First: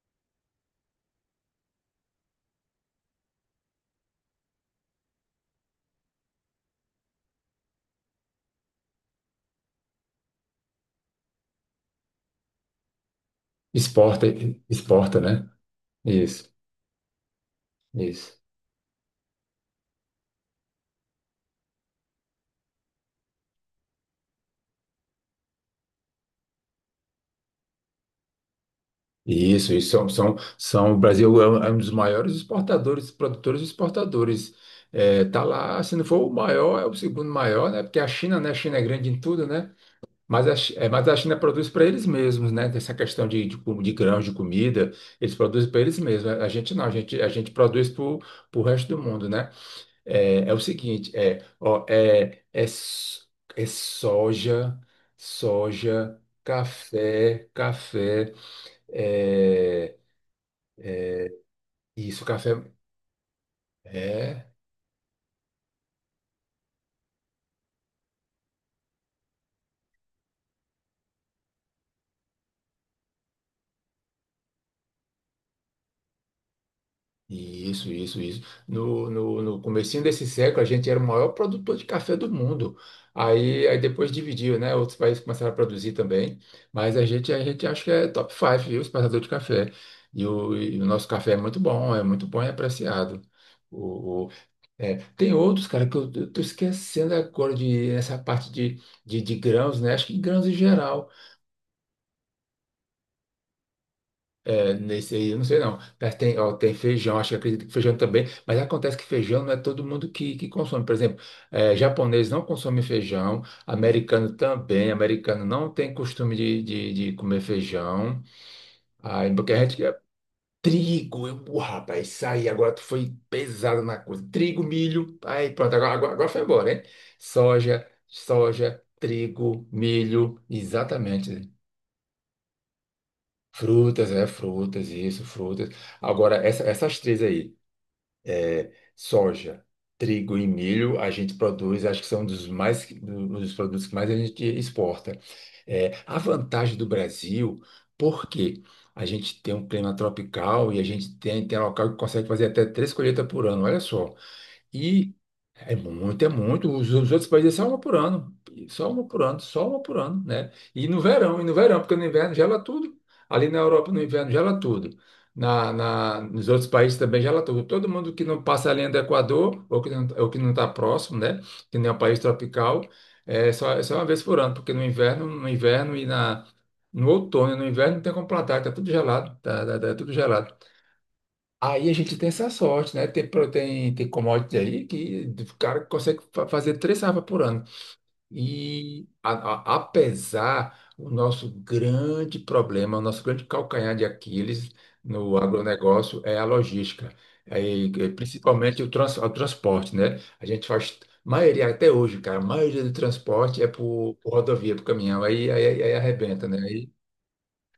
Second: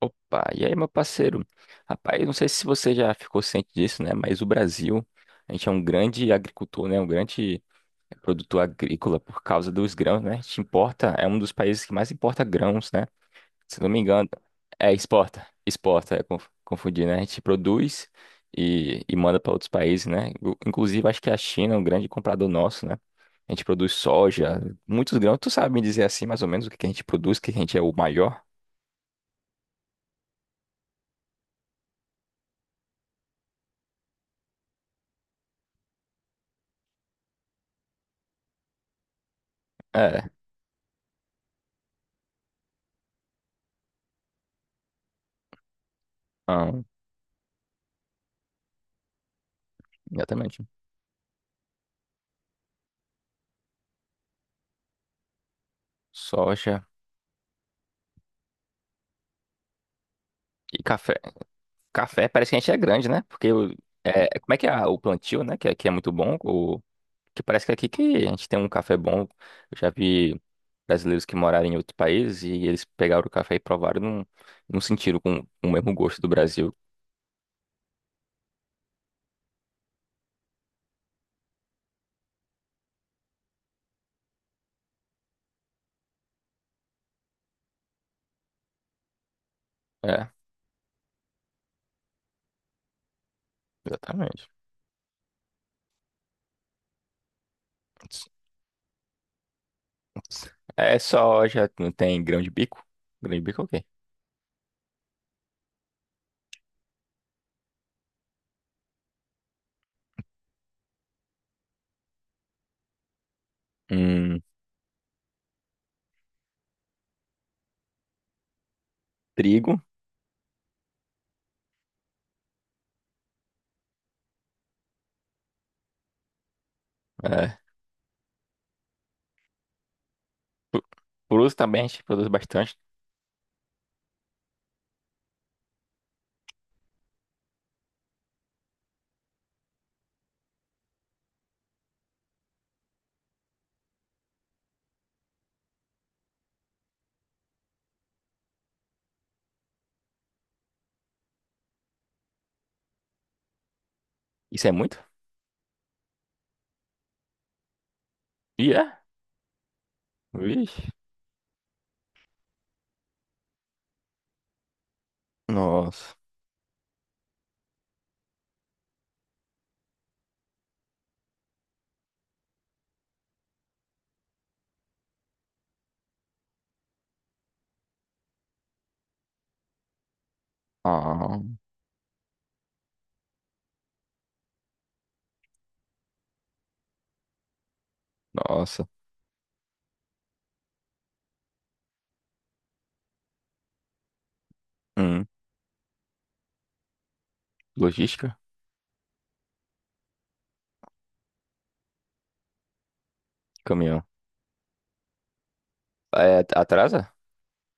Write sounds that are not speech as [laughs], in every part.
Opa, e aí, meu parceiro? Rapaz, não sei se você já ficou ciente disso, né? Mas o Brasil, a gente é um grande agricultor, né? Um grande produtor agrícola por causa dos grãos, né? A gente importa, é um dos países que mais importa grãos, né? Se não me Exporta, engano, é exporta, exporta, né? exporta, é Isso, confundir, né? A gente produz isso. e manda para outros países, né? Inclusive, acho que a China é um grande comprador nosso, né? A gente produz soja, muitos grãos. Tu sabe me dizer assim, mais ou menos, o que que a gente produz, o que que a gente é o maior? Isso. O Brasil é um dos maiores exportadores, produtores e exportadores. É, tá lá, se não for o maior, é o segundo maior, né? Porque a China, né? A China é grande em tudo, né? É. Mas mas a China produz para eles mesmos, né? Tem essa questão de grãos, de comida, eles produzem para eles mesmos. A gente Então, não, a gente produz para o resto do mundo, né? É, é o exatamente. seguinte, é, ó, é, é, s- é soja, soja, Soja café, café, é, e café. isso, Café parece café, que a gente é grande, né? Porque é, como é que é o plantio, né? Que aqui é muito bom. O, que parece que aqui que a gente tem um café bom. Eu já vi brasileiros que moraram em outros países e eles pegaram o café e provaram e não, não sentiram com o mesmo gosto do Brasil. isso, isso, isso. No comecinho desse século, a gente era o maior produtor de café do mundo. Aí depois dividiu, né? Outros países começaram a produzir também, mas a gente acha que é top 5, viu, exportador de café. E É, o nosso café é muito bom e apreciado. O exatamente. Tem outros, cara, que eu tô esquecendo agora de essa parte de grãos, né? Acho que grãos em É geral. soja, não tem grão de bico. Grão de bico é o quê? É, nesse aí, eu não sei não. Mas tem, ó, tem feijão, acho que acredito que feijão também, mas acontece que feijão não é todo mundo que consome. Por exemplo, é, japonês não consome feijão, americano Hum, também, americano não tem costume de comer feijão. Aí, porque a trigo. gente, Trigo, eu, pô, rapaz, isso aí, agora tu foi pesado na coisa. Trigo, milho, aí pronto, agora foi embora, hein? É. Soja, soja, trigo, milho, Fru- exatamente. Fruta também a gente produz bastante. Frutas, é, frutas, isso, frutas. Agora, essas três aí. Soja, trigo e milho a gente produz, acho que são dos mais dos produtos que mais a gente exporta. É, a vantagem do Brasil, porque a gente tem um clima tropical e a gente tem, tem local que consegue fazer até três colheitas por ano, olha só. Isso é muito? E é muito, é muito. Os outros países é só uma por ano, E é? Só uma por ano, né? Vixe. E no verão, porque no inverno gela tudo. Ali na Europa, no inverno, gela tudo. Nossa. Nos outros países também gela tudo. Todo mundo que não passa a linha do Equador, ou que não está próximo, né? Que nem é um país tropical, é só uma vez por ano, porque no inverno e no outono e no inverno não tem como plantar, tá tudo gelado, tá tudo gelado. Ah, Aí a gente tem essa sorte, né? Tem commodity aí que o cara consegue fazer três safras por ano. nossa. E apesar o nosso grande problema, o nosso grande calcanhar de Aquiles Hum. no agronegócio é a logística, aí, Logística? principalmente o transporte, né? A gente faz maioria até hoje, cara, a maioria do transporte é Caminhão. Por rodovia, por caminhão, aí É, arrebenta, né? atrasa?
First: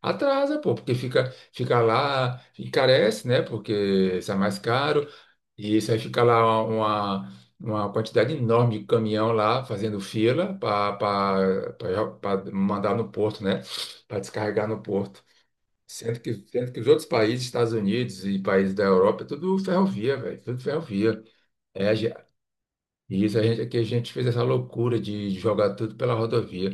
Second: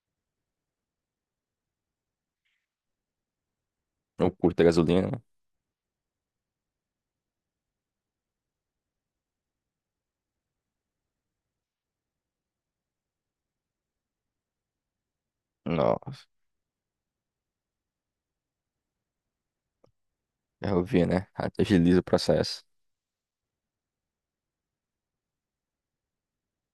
Atrasa, pô, porque fica, fica lá, encarece, né? Porque Ou sai mais curta a gasolina, caro, né? e isso aí fica lá uma quantidade enorme de caminhão lá fazendo fila para mandar no porto, né? Para descarregar no porto. Nossa. Sendo que os outros países, Estados Unidos e países da Europa, é tudo ferrovia, velho, tudo Eu vi, ferrovia. né? É, Agiliza o processo. e isso a gente, é que a gente fez essa loucura de jogar tudo pela rodovia.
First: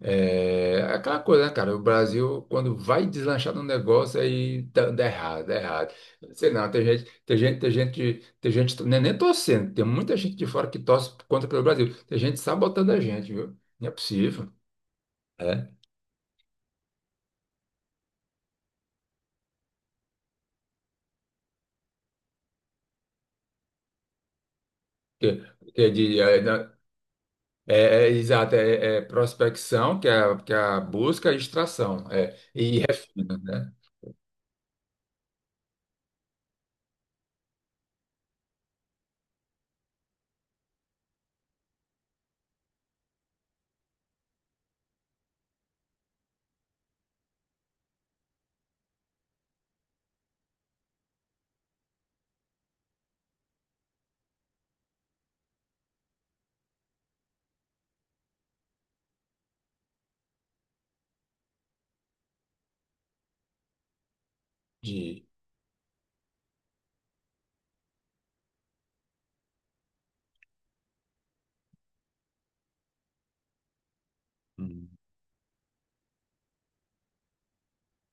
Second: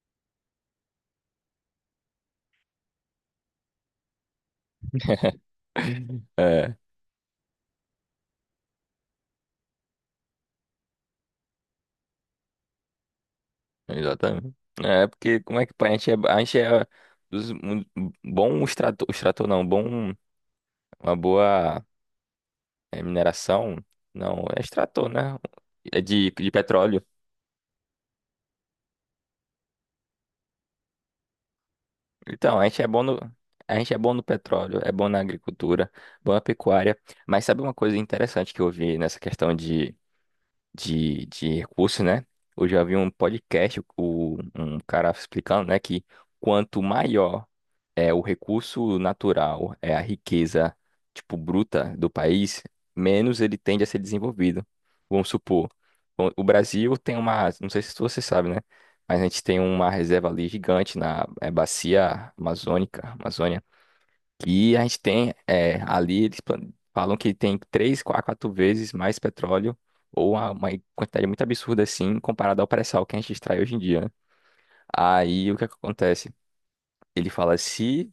É aquela coisa, né, cara? O Brasil, quando vai deslanchar no negócio, aí dá [laughs] errado, dá errado. Sei não, É, tem gente, não é nem torcendo, tem muita gente de fora que torce contra pelo Brasil. Tem gente sabotando a gente, viu? Não é possível. exatamente. É, porque como é É, que põe? A gente é, a gente é dos, um, bom extrator, extrator não, bom, uma boa mineração, não, é extrator, que, né? que É de, é, de na- petróleo. é, é, exato, é prospecção, que é, que é a busca e extração, é, Então, a e gente é bom no, refino, né? a gente é bom no petróleo, é bom na agricultura, bom na pecuária, mas sabe uma coisa interessante que eu vi nessa questão de recursos, né? Eu já vi um podcast, o, um cara explicando, né, que quanto maior é o recurso natural, é a riqueza, tipo, bruta do país, menos ele tende a ser desenvolvido. Vamos supor, o Brasil tem uma, não sei se você sabe, né? Mas a gente tem uma reserva ali gigante na bacia amazônica, Amazônia, que a gente De, tem ali, falam que tem três, quatro vezes mais petróleo, ou uma quantidade muito absurda assim, comparado ao pré-sal que a gente extrai hoje em dia, né? Hum. Aí o que é que acontece? Ele fala, se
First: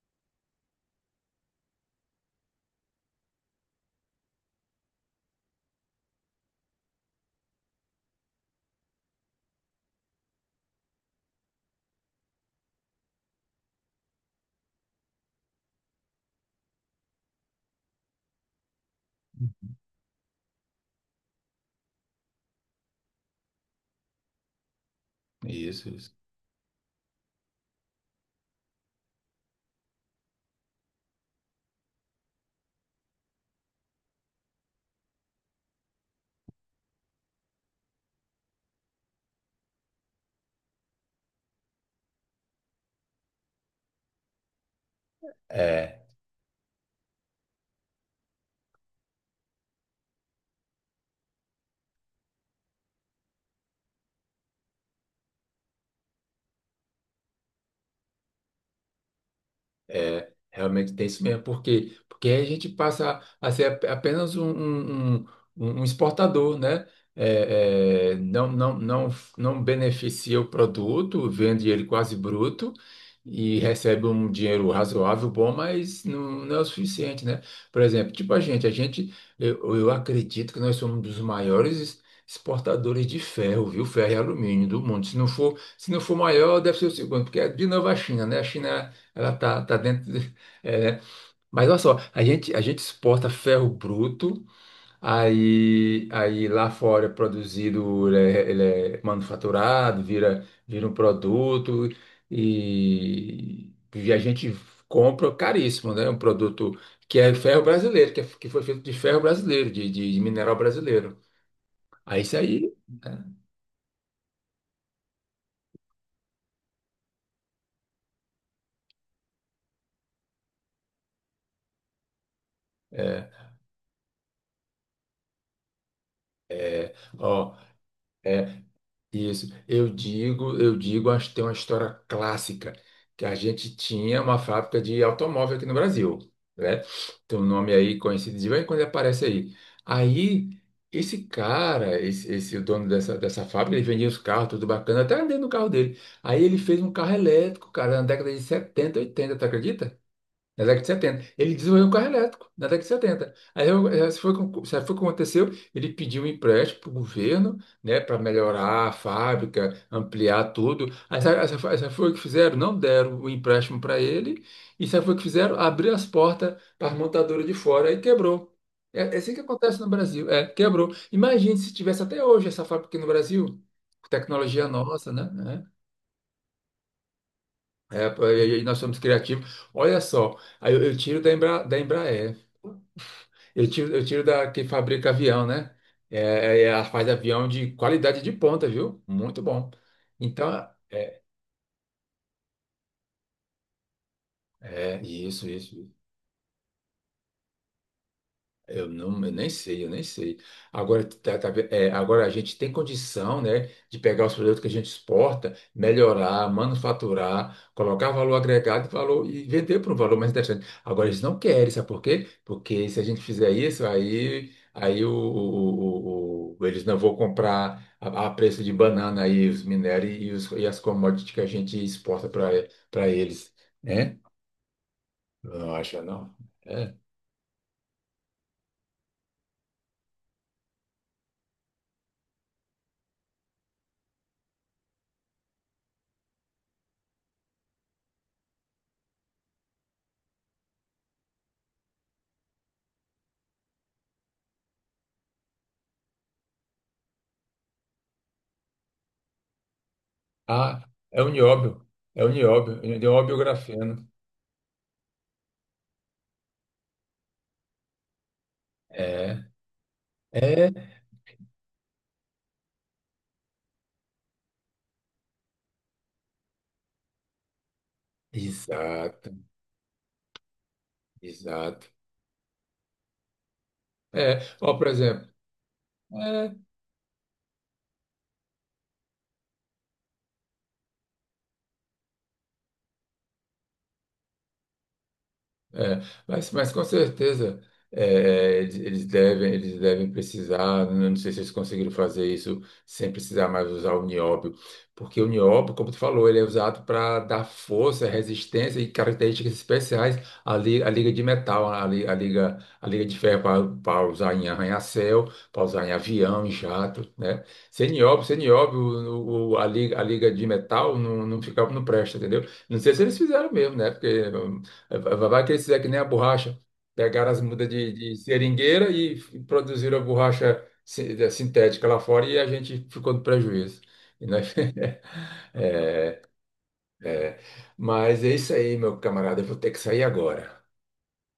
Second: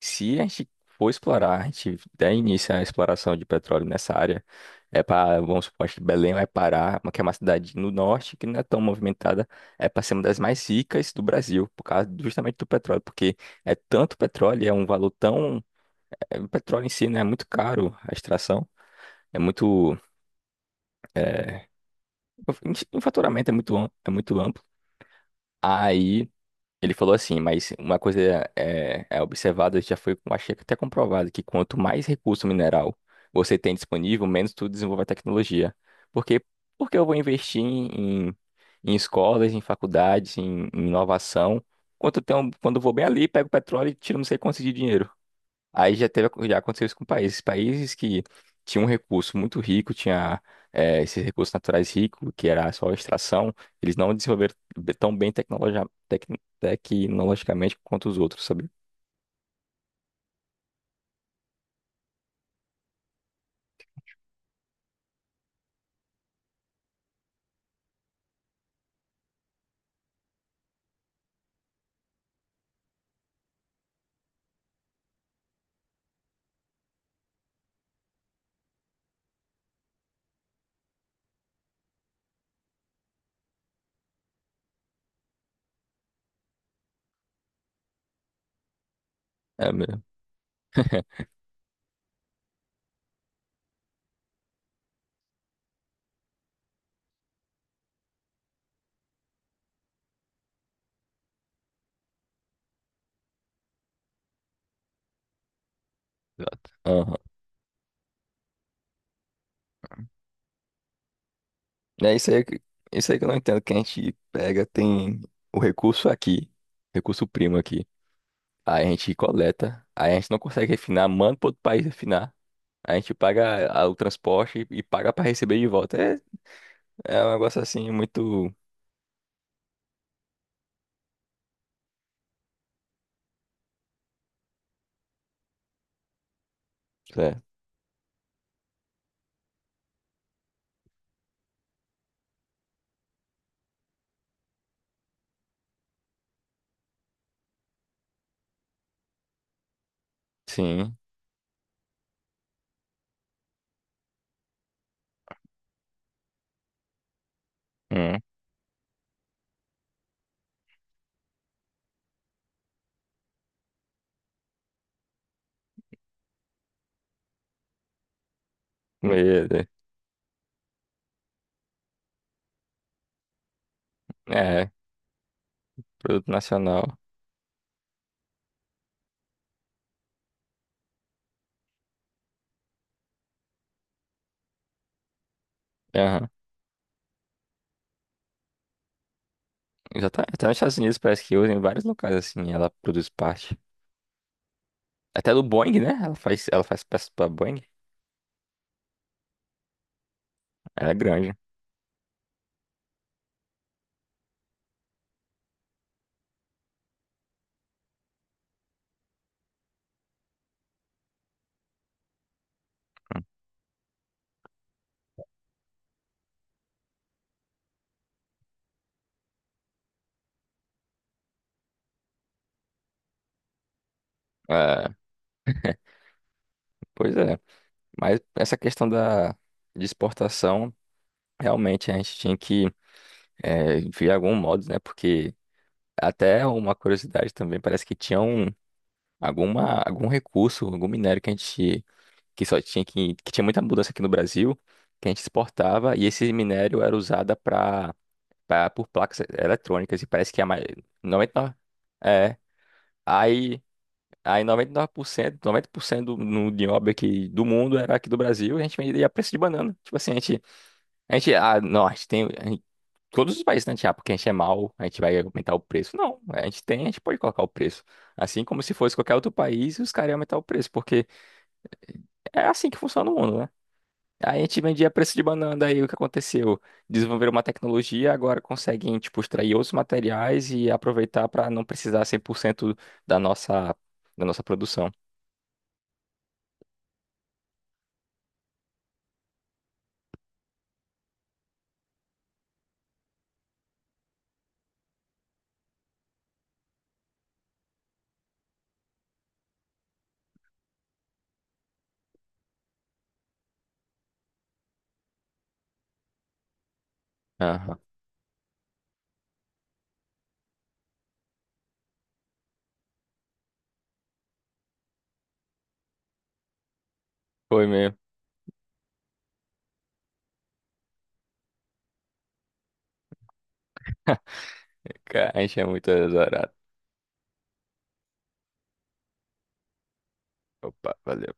se a gente for explorar, a gente der início à exploração de petróleo nessa área, é para, vamos supor, que Belém vai parar, que é uma cidade no norte que não é tão movimentada, é para ser uma das mais ricas do Brasil, por causa justamente do petróleo, porque é tanto petróleo, é um valor tão. O petróleo em si, né, é muito caro a extração, é muito. é, o faturamento é muito, é muito amplo. isso, isso. Aí. Ele falou assim, mas uma coisa é, observada, já foi, achei que até comprovado, que quanto mais recurso mineral você tem disponível, menos tu desenvolve a tecnologia. Porque, porque eu vou investir em, em escolas, em faculdades, em, em inovação, quando eu tenho, quando eu vou bem ali, pego petróleo e tiro não sei quanto de dinheiro. Aí É, já teve, já aconteceu isso com países. Países que tinham um recurso muito rico, tinha esses recursos naturais ricos, que era só extração, eles não desenvolveram tão bem tecnologia, tecnologicamente quanto os outros, sabe? Realmente tem isso mesmo. Por quê? Porque aí a gente passa a ser apenas um um exportador, né? É, é, não, não, não, não beneficia o produto, vende ele quase bruto e recebe um dinheiro razoável, bom, mas não, não é o suficiente, né? Por exemplo, tipo eu acredito que nós somos um dos maiores exportadores de ferro, viu? Ferro e alumínio do mundo. Se não for, se não for maior, deve ser o segundo, porque é de novo a China, né? A China Ela tá, É tá mesmo. dentro. De- [laughs] é, né? [laughs] Mas olha só, a gente exporta ferro bruto, aí lá fora é produzido, ele é manufaturado, vira, vira um produto e a gente compra caríssimo, né? Um Exato. produto Aham. que é ferro brasileiro, que foi feito de ferro brasileiro, de mineral brasileiro. É Aí isso isso aí, aí, isso aí que né? eu não entendo, que a gente pega, tem o recurso aqui, recurso primo aqui, aí a gente coleta, aí a gente não consegue refinar, manda para outro país refinar, aí a gente É, paga o transporte e paga para receber de volta. É. É um ó. negócio assim muito. é, Isso, eu digo, acho que tem uma história clássica, que a gente tinha uma fábrica de automóvel aqui no Brasil, né? Tem É, um nome aí conhecido de vez em quando ele aparece aí. Aí, esse o dono dessa fábrica, ele vendia os carros, tudo bacana, até andei no carro dele. Aí ele fez um carro elétrico, cara, na década de 70 80 tu acredita? Na década de sim. 70 ele desenvolveu um carro elétrico na década de setenta. Se foi, o que se foi o que aconteceu, ele pediu um empréstimo para o governo, né, para Hum. melhorar a fábrica, ampliar tudo. Aí sabe foi o que fizeram? Não deram o empréstimo para ele. E sabe foi o que fizeram? Abriu as portas para as montadoras de fora e quebrou. É, é assim que Medo. acontece no Brasil. É, quebrou. Imagine se tivesse até hoje essa fábrica aqui no Brasil. Tecnologia É, nossa, né? produto nacional. E nós somos criativos. Olha só, aí eu tiro da Embra, da Embraer. Eu tiro da que fabrica avião, né? Aham. Ela faz avião de qualidade de ponta, viu? Muito bom. Já tá, tá Então, nos Estados Unidos, é, parece que usa em vários locais assim. Ela produz parte. Até do isso, Boeing, isso. né? Ela faz peças pra Boeing. Eu nem sei, eu nem sei. Ela é Agora, grande. Agora a gente tem condição, né, de pegar os produtos que a gente exporta, melhorar, manufaturar, colocar valor agregado e vender por um valor mais interessante. Agora, eles não querem, sabe por quê? Porque se a gente Hum. fizer isso, aí, aí o- eles não vão comprar a preço de banana aí os minérios e as commodities que a gente exporta para eles, né? É, Não acha, não? É. pois é. Mas essa questão de exportação, realmente a gente tinha que ver de algum modo, né? Porque até uma curiosidade também, parece que tinha um, alguma, algum recurso, algum minério que a gente que só tinha que tinha muita mudança aqui no Brasil, que a gente exportava e esse minério era usado para por placas eletrônicas e parece que a mais Ah, é o 99 nióbio. É o é, nióbio, é o nióbio aí grafeno. aí 99%, 90% do, no, de obra aqui do mundo era aqui do Brasil e a gente vendia a preço de É, banana. Tipo assim, é, a gente ah, não, a gente tem a gente. Todos os países, né? Tipo, ah, porque a gente é mau, a gente vai aumentar o preço. Não, a gente tem, a gente pode colocar o preço. Assim como se fosse qualquer exato, outro país, os caras iam aumentar o preço, porque exato. é assim que funciona o mundo, né? Aí É, a gente ó, por vendia preço de exemplo, banana, daí o que é, aconteceu? Desenvolveram uma tecnologia, agora conseguem, tipo, extrair outros materiais e aproveitar para não precisar 100% da nossa, da nossa produção. É, mas com certeza é, é, eles devem precisar, não sei se eles conseguiram fazer isso sem precisar mais usar o nióbio, porque o nióbio, como tu falou, ele é usado para dar força, resistência e características especiais à liga de metal, à liga de ferro para usar em arranha-céu, para usar em avião, em jato, né? Aham. Sem nióbio, a liga de metal não, não fica, não presta, entendeu? Não sei se eles fizeram mesmo, né? Porque vai que eles é que nem a borracha. Pegaram as Foi mudas mesmo. de seringueira e produziram a borracha sintética lá fora e a gente ficou no prejuízo. E nós- Cara, a [laughs] gente é muito azarado. É, mas é isso aí, meu camarada. Eu vou ter que sair agora. Opa, valeu.